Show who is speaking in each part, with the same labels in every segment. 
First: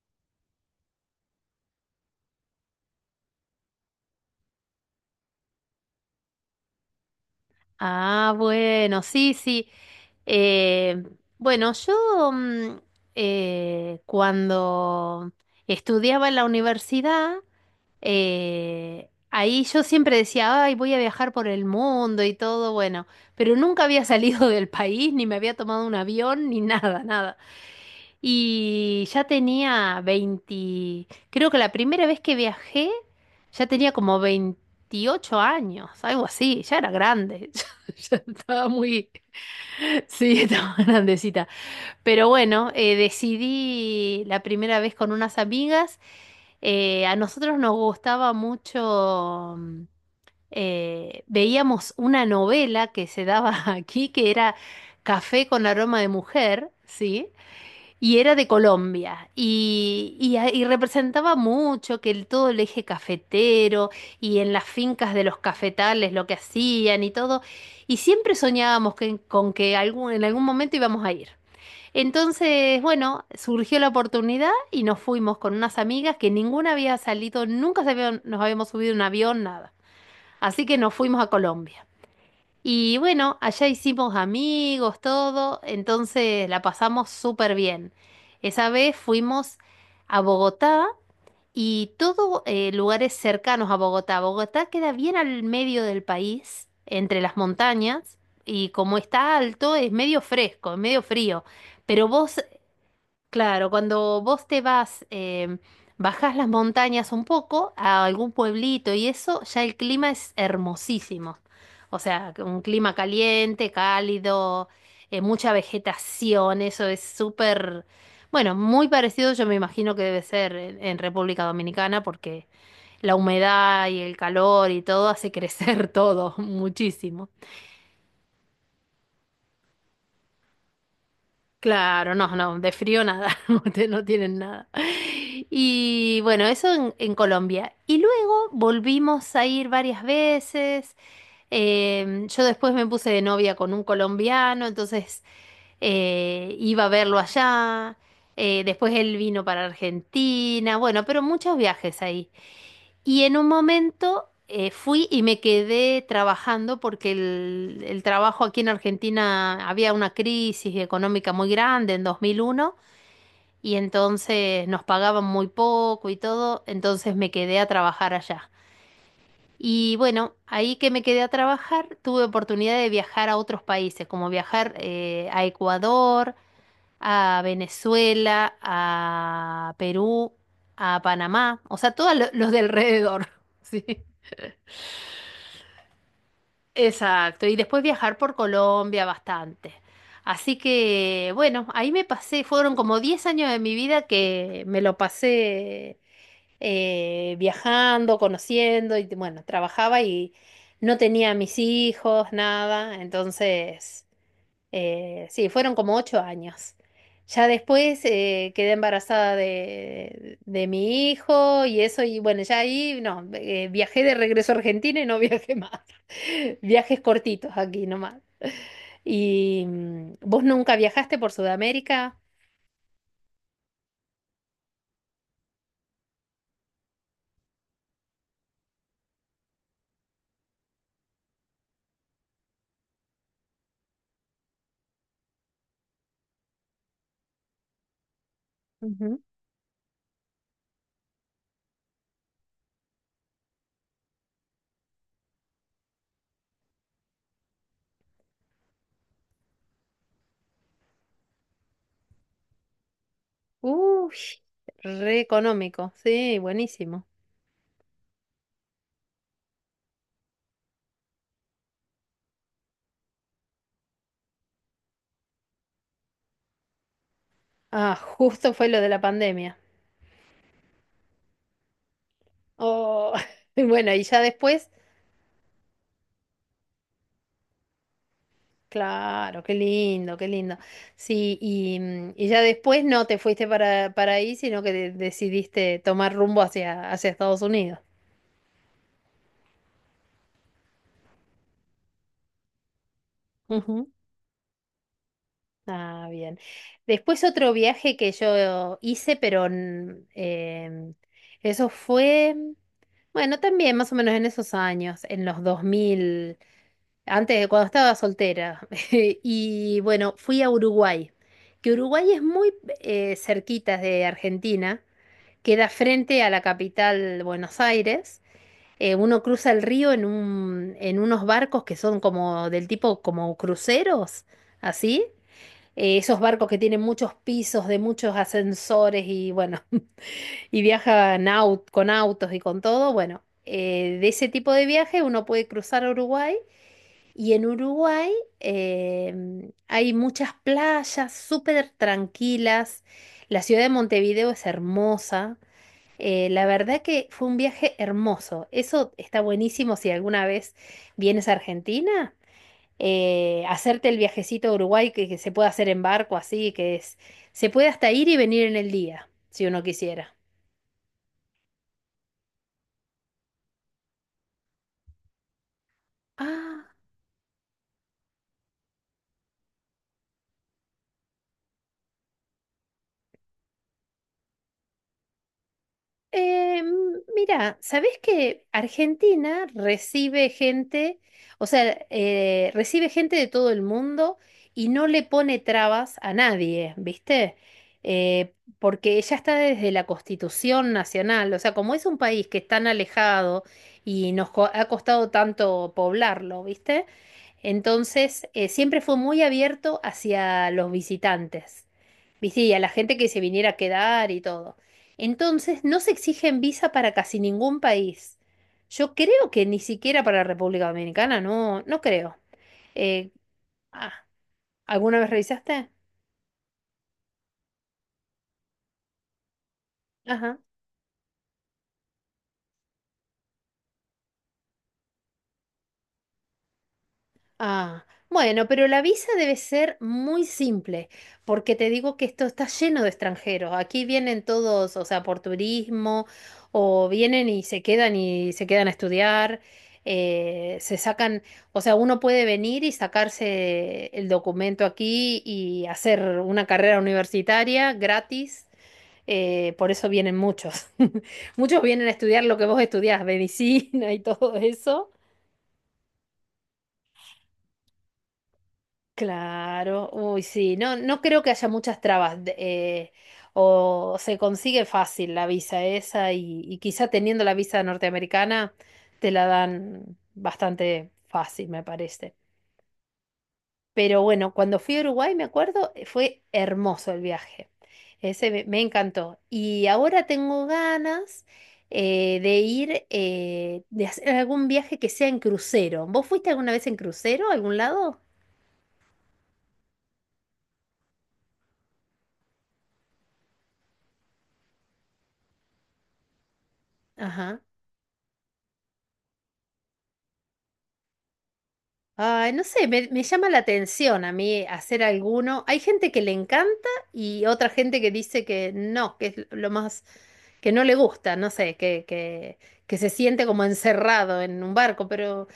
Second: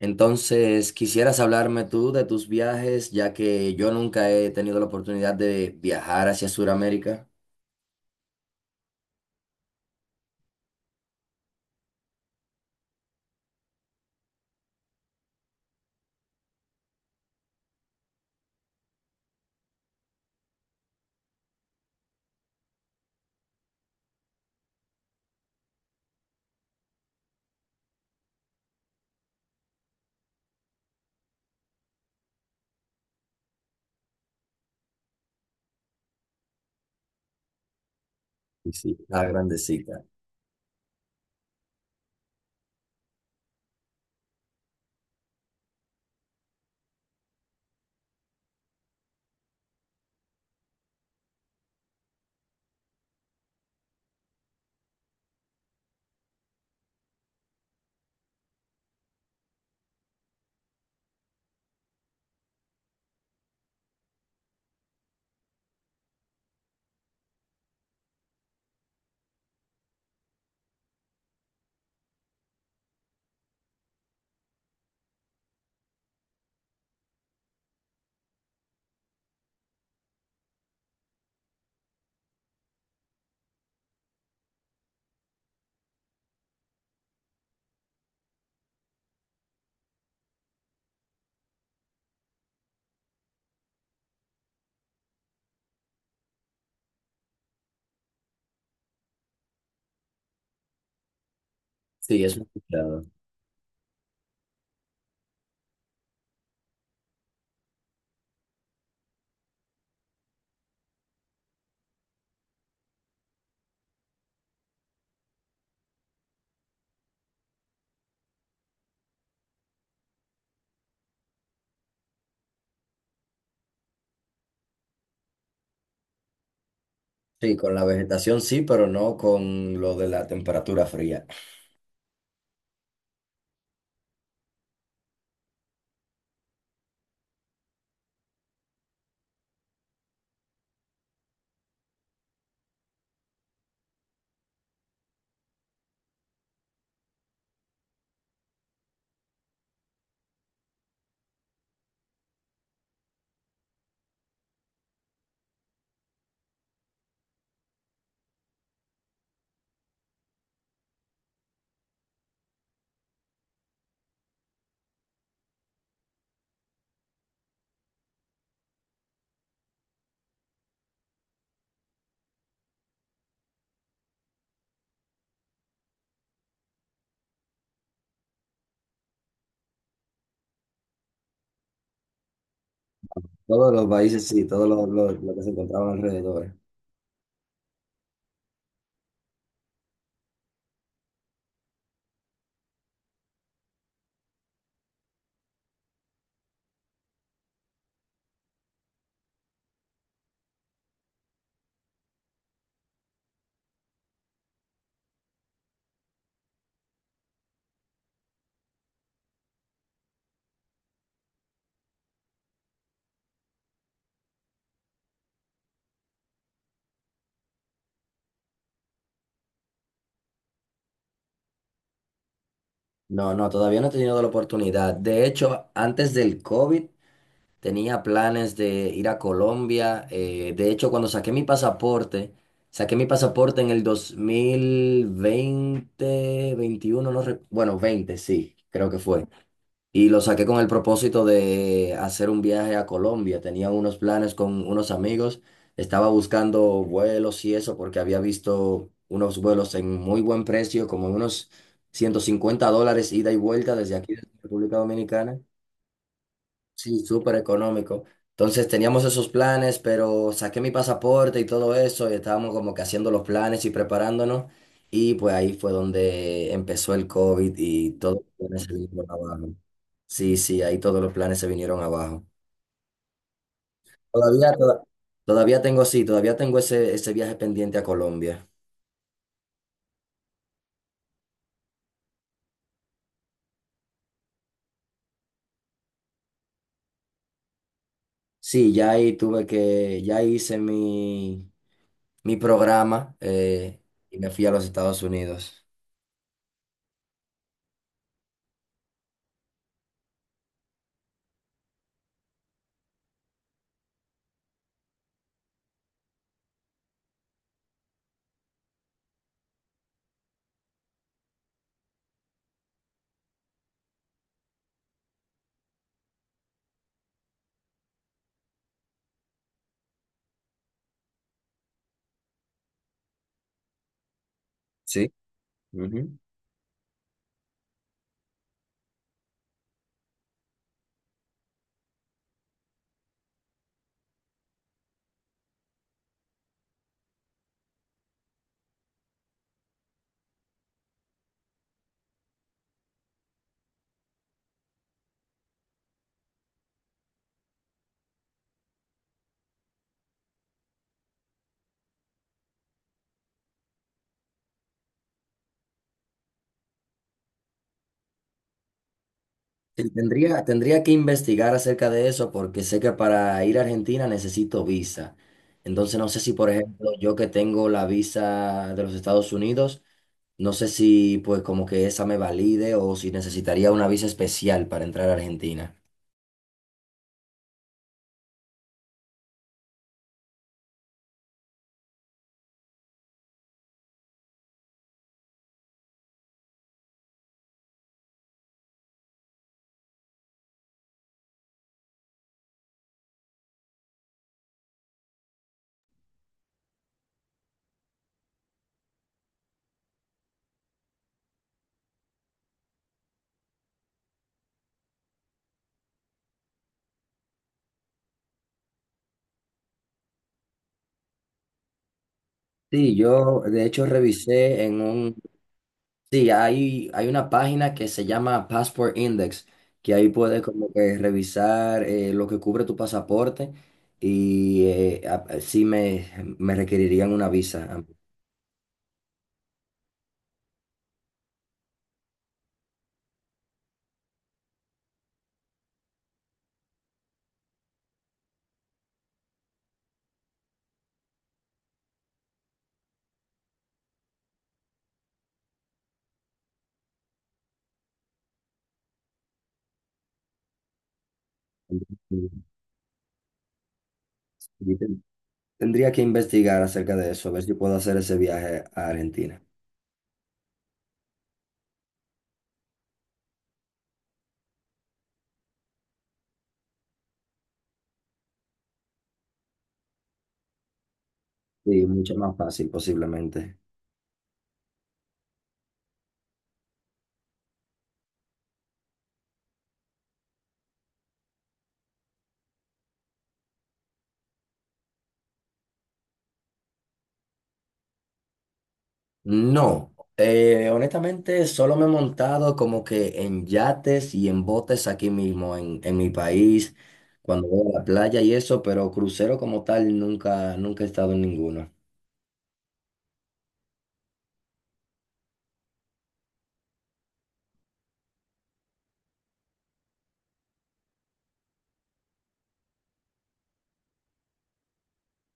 Speaker 1: Entonces, quisieras hablarme tú de tus viajes, ya que yo nunca he tenido la oportunidad de viajar hacia Sudamérica.
Speaker 2: Ah, bueno, sí, sí. Eh, bueno, yo cuando estudiaba en la universidad, ahí yo siempre decía, ay, voy a viajar por el mundo y todo, bueno, pero nunca había salido del país, ni me había tomado un avión, ni nada, nada. Y ya tenía 20 creo que la primera vez que viajé ya tenía como 28 años, algo así, ya era grande, ya estaba
Speaker 1: Y sí, ah,
Speaker 2: muy,
Speaker 1: claro. Grandecita.
Speaker 2: sí, estaba grandecita. Pero bueno, decidí la primera vez con unas amigas, a nosotros nos gustaba mucho, veíamos una novela que se daba aquí que era Café con aroma de mujer, ¿sí? Y era de Colombia y y representaba mucho que el, todo el eje cafetero y en las fincas de los cafetales lo que hacían y todo. Y siempre soñábamos que- con que algún, en algún momento íbamos a ir. Entonces, bueno, surgió la oportunidad y nos fuimos con unas amigas que ninguna había salido, nunca se habían- nos habíamos subido a un avión, nada. Así que nos fuimos a Colombia. Y bueno, allá hicimos amigos, todo, entonces la pasamos súper bien. Esa vez fuimos a Bogotá y todo lugares cercanos a Bogotá. Bogotá queda bien al medio del país, entre las montañas, y como está alto es medio fresco, es medio frío. Pero
Speaker 1: Sí,
Speaker 2: vos.
Speaker 1: eso he escuchado.
Speaker 2: Claro, cuando vos te vas, bajás las montañas un poco a algún pueblito y eso, ya el clima es hermosísimo. O sea, que un clima caliente, cálido, mucha vegetación, eso es súper, bueno, muy parecido yo me imagino que debe ser en República Dominicana porque la humedad y el calor y todo hace crecer todo muchísimo.
Speaker 1: Sí, con la vegetación sí, pero no con lo de la temperatura fría.
Speaker 2: Claro, no, no, de frío nada, no te- no tienen nada. Y bueno, eso en Colombia. Y luego volvimos a ir varias veces. Yo después me puse de novia con un colombiano, entonces iba a verlo allá. Después él vino para Argentina, bueno, pero muchos viajes ahí. Y en un momento fui y me quedé trabajando porque el trabajo aquí en Argentina había una crisis económica muy grande en 2001 y entonces nos pagaban muy poco y todo, entonces me quedé a trabajar allá. Y bueno, ahí que me quedé a trabajar, tuve oportunidad de viajar a otros países, como viajar a Ecuador, a Venezuela, a Perú, a Panamá, o sea, todos lo- los de alrededor.
Speaker 1: Todos
Speaker 2: Sí.
Speaker 1: los países sí, todos los que se encontraban alrededor.
Speaker 2: Exacto, y después viajar por Colombia bastante. Así que, bueno, ahí me pasé, fueron como 10 años de mi vida que me lo pasé viajando, conociendo, y bueno, trabajaba y no tenía mis hijos, nada, entonces sí, fueron como 8 años. Ya después quedé embarazada de mi hijo y eso, y bueno, ya ahí no, viajé de regreso a Argentina y no viajé más. Viajes cortitos aquí nomás. ¿Y vos nunca viajaste por Sudamérica?
Speaker 1: No, no, todavía no he tenido la oportunidad. De hecho, antes del COVID tenía planes de ir a Colombia. De hecho, cuando saqué mi pasaporte, en el 2020, 21, no recu- bueno, 20, sí, creo que
Speaker 2: Ujú.
Speaker 1: fue. Y lo saqué con el propósito de hacer un viaje a Colombia. Tenía unos planes con unos amigos. Estaba buscando vuelos y eso porque había visto unos vuelos en muy buen precio, como unos $150 ida y vuelta desde aquí,
Speaker 2: Uy,
Speaker 1: desde República
Speaker 2: re
Speaker 1: Dominicana.
Speaker 2: económico, sí,
Speaker 1: Sí,
Speaker 2: buenísimo.
Speaker 1: súper económico. Entonces teníamos esos planes, pero saqué mi pasaporte y todo eso, y estábamos como que haciendo los planes y preparándonos. Y pues ahí fue donde empezó el COVID y
Speaker 2: Ah,
Speaker 1: todos los
Speaker 2: justo
Speaker 1: planes
Speaker 2: fue
Speaker 1: se
Speaker 2: lo de la
Speaker 1: vinieron abajo.
Speaker 2: pandemia.
Speaker 1: Sí, sí, ahí todos los planes se vinieron abajo.
Speaker 2: Oh, bueno, y ya
Speaker 1: Todavía,
Speaker 2: después.
Speaker 1: todavía tengo, sí, todavía tengo ese, ese viaje pendiente a Colombia.
Speaker 2: Claro, qué lindo, qué lindo. Sí, y, y ya después no te fuiste para ahí, sino que de- decidiste tomar rumbo hacia, hacia Estados Unidos.
Speaker 1: Sí, ya ahí tuve que, ya hice mi, programa,
Speaker 2: Ujú.
Speaker 1: y me fui a los Estados Unidos.
Speaker 2: Ah, bien. Después otro viaje que yo hice, pero eso fue, bueno, también más o menos en esos años, en los 2000, antes de cuando estaba soltera. Y bueno, fui a Uruguay, que Uruguay es muy cerquita de Argentina. Queda frente a la capital Buenos Aires. Uno cruza el río en un, en unos barcos que son como del tipo como cruceros, así.
Speaker 1: Sí.
Speaker 2: Esos barcos que tienen muchos pisos, de muchos ascensores y bueno, y viajan au- con autos y con todo. Bueno, de ese tipo de viaje uno puede cruzar a Uruguay y en Uruguay hay muchas playas súper tranquilas. La ciudad de Montevideo es hermosa. La verdad que fue un viaje hermoso. Eso está buenísimo si alguna vez vienes a Argentina. Hacerte el viajecito a Uruguay que se puede hacer en barco así, que es, se puede hasta ir y venir en el día, si uno
Speaker 1: Sí,
Speaker 2: quisiera.
Speaker 1: tendría que investigar acerca de eso porque sé que para ir a Argentina necesito visa. Entonces no sé si, por
Speaker 2: Ah.
Speaker 1: ejemplo, yo que tengo la visa de los Estados Unidos, no sé si pues como que esa me valide o si necesitaría una visa especial para entrar a Argentina.
Speaker 2: Eh, mira, ¿sabés que Argentina recibe gente, o sea, recibe gente de todo el mundo y no le pone trabas a nadie, ¿viste? Porque ya está desde la Constitución Nacional, o sea, como es un país que es tan alejado y nos co- ha costado tanto poblarlo, ¿viste? Entonces, siempre fue muy abierto hacia los visitantes. ¿Viste? Y sí, a la gente que se viniera a quedar y todo. Entonces, no se exigen visa para casi ningún país. Yo creo que ni siquiera para República Dominicana, no, no creo.
Speaker 1: Sí,
Speaker 2: Eh,
Speaker 1: yo de hecho
Speaker 2: ah,
Speaker 1: revisé en
Speaker 2: ¿Alguna vez
Speaker 1: un.
Speaker 2: revisaste?
Speaker 1: Sí, hay una página que se llama Passport Index, que ahí
Speaker 2: Ajá.
Speaker 1: puedes como que revisar lo que cubre tu pasaporte y sí me, requerirían una visa.
Speaker 2: Ah, bueno, pero la visa debe ser muy simple, porque te digo que esto está lleno de extranjeros. Aquí vienen todos, o sea, por turismo, o vienen y se quedan a estudiar, se sacan, o sea, uno puede venir y sacarse el documento aquí y hacer una carrera universitaria gratis. Por eso vienen muchos. Muchos vienen a estudiar
Speaker 1: Y
Speaker 2: lo que vos estudiás, medicina y todo eso.
Speaker 1: ten- tendría que investigar acerca de eso, a ver si puedo hacer ese viaje a Argentina.
Speaker 2: Claro, uy, sí, no, no creo que haya muchas trabas de- o se consigue fácil la visa esa y quizá teniendo la visa norteamericana te la dan bastante fácil, me
Speaker 1: Sí, mucho
Speaker 2: parece.
Speaker 1: más fácil posiblemente.
Speaker 2: Pero bueno, cuando fui a Uruguay, me acuerdo, fue hermoso el viaje. Ese me, me encantó. Y ahora tengo ganas de ir, de hacer algún viaje que sea en crucero. ¿Vos fuiste alguna vez en crucero a algún lado?
Speaker 1: No, honestamente solo me he montado como que en yates y en botes aquí mismo en, mi país, cuando voy a la playa y eso, pero crucero como tal nunca, nunca he estado en ninguno.
Speaker 2: Ay, no sé, me llama la atención a mí hacer alguno. Hay gente que le encanta y otra gente que dice que no, que es lo más, que no le gusta, no sé, que se siente como encerrado en un barco,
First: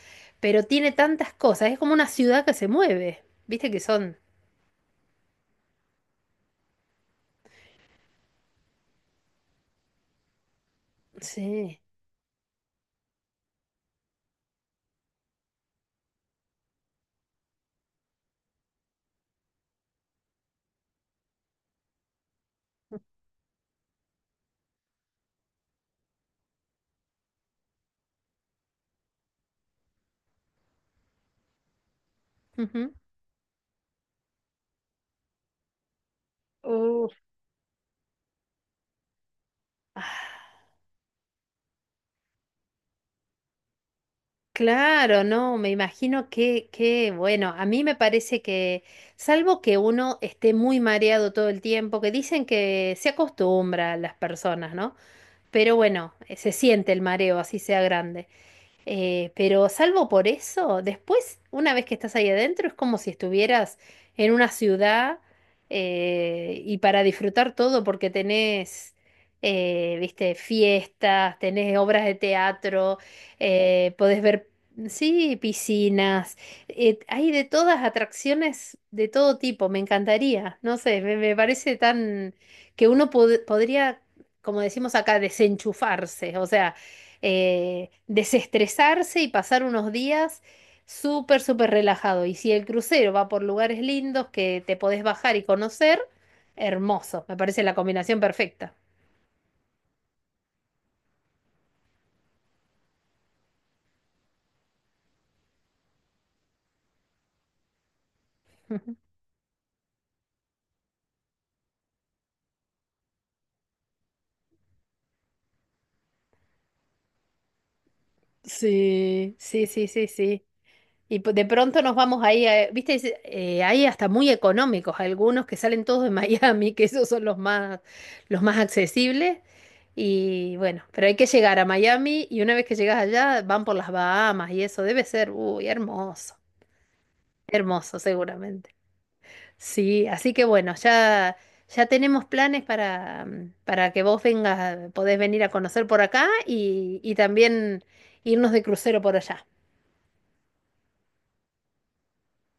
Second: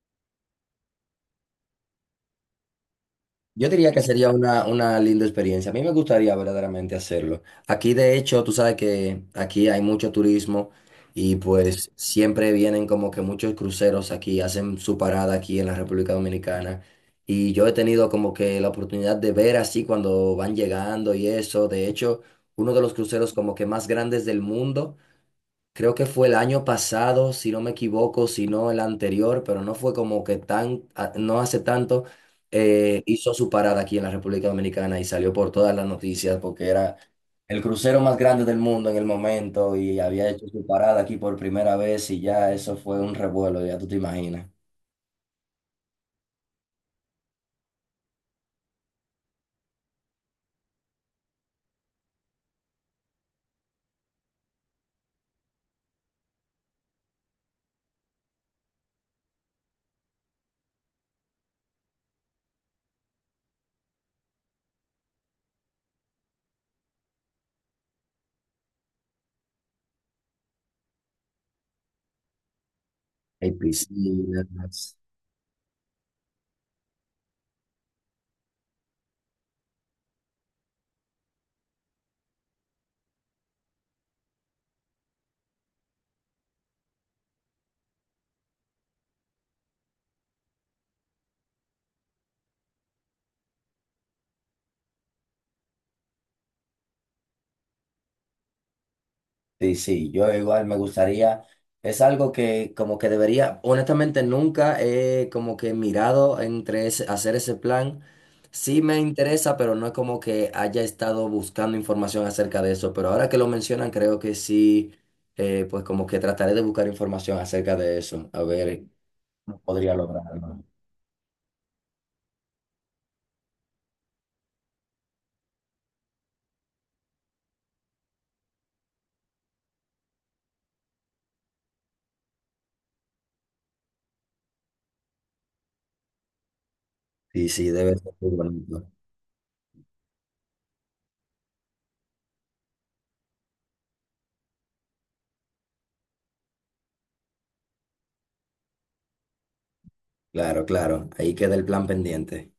Speaker 2: pero tiene tantas cosas, es como una ciudad que se mueve,
Speaker 1: Yo
Speaker 2: viste que
Speaker 1: diría que
Speaker 2: son.
Speaker 1: sería una, linda experiencia. A mí me gustaría verdaderamente hacerlo. Aquí, de hecho, tú sabes que aquí hay mucho turismo y
Speaker 2: Sí.
Speaker 1: pues siempre vienen como que muchos cruceros aquí, hacen su parada aquí en la República Dominicana. Y yo he tenido como que la oportunidad de ver así cuando van llegando y eso. De hecho, uno de los cruceros como que más grandes del mundo. Creo que fue el año pasado, si no me equivoco, si no el anterior, pero no fue como que tan, no hace tanto,
Speaker 2: Ujú.
Speaker 1: hizo su parada aquí en la República Dominicana y salió por todas las noticias porque era
Speaker 2: Uf.
Speaker 1: el crucero más grande del mundo en el momento y había hecho
Speaker 2: Ah.
Speaker 1: su parada aquí por primera vez y ya eso fue un revuelo, ya tú te imaginas.
Speaker 2: Claro, no, me imagino que, bueno, a mí me parece que, salvo que uno esté muy mareado todo el tiempo, que dicen que se acostumbra a las personas, ¿no? Pero bueno, se siente el mareo, así sea grande. Pero salvo por eso, después, una vez que estás ahí adentro, es como si estuvieras en una ciudad y para disfrutar todo, porque tenés, viste, fiestas, tenés obras de teatro,
Speaker 1: Hay
Speaker 2: podés ver,
Speaker 1: piscinas.
Speaker 2: sí, piscinas, hay de todas atracciones de todo tipo, me encantaría, no sé, me parece tan que uno pod- podría, como decimos acá, desenchufarse, o sea desestresarse y pasar unos días súper, súper relajado. Y si el crucero va por lugares lindos que te podés bajar y conocer, hermoso. Me parece la combinación perfecta.
Speaker 1: Sí, sí, yo igual me gustaría, es algo que como que debería, honestamente nunca he como que mirado entre hacer ese plan. Sí me interesa, pero no es como que haya estado buscando información acerca de eso, pero ahora que lo mencionan creo que sí, pues como que trataré de buscar información acerca de eso, a ver
Speaker 2: Sí,
Speaker 1: cómo
Speaker 2: sí, sí,
Speaker 1: podría
Speaker 2: sí, sí.
Speaker 1: lograrlo.
Speaker 2: Y p- de pronto nos vamos ahí, a- viste, es- hay hasta muy económicos, algunos que salen todos de Miami, que esos son los más accesibles. Y bueno, pero hay que llegar a Miami y una vez que llegas allá van por las Bahamas y eso debe ser, uy, hermoso,
Speaker 1: Sí, sí, debe
Speaker 2: hermoso
Speaker 1: ser muy
Speaker 2: seguramente.
Speaker 1: bonito.
Speaker 2: Sí, así que bueno, ya, ya tenemos planes para, para que vos vengas, podés venir a conocer por acá y también irnos de crucero por allá.
Speaker 1: Claro, claro, ahí queda el plan pendiente.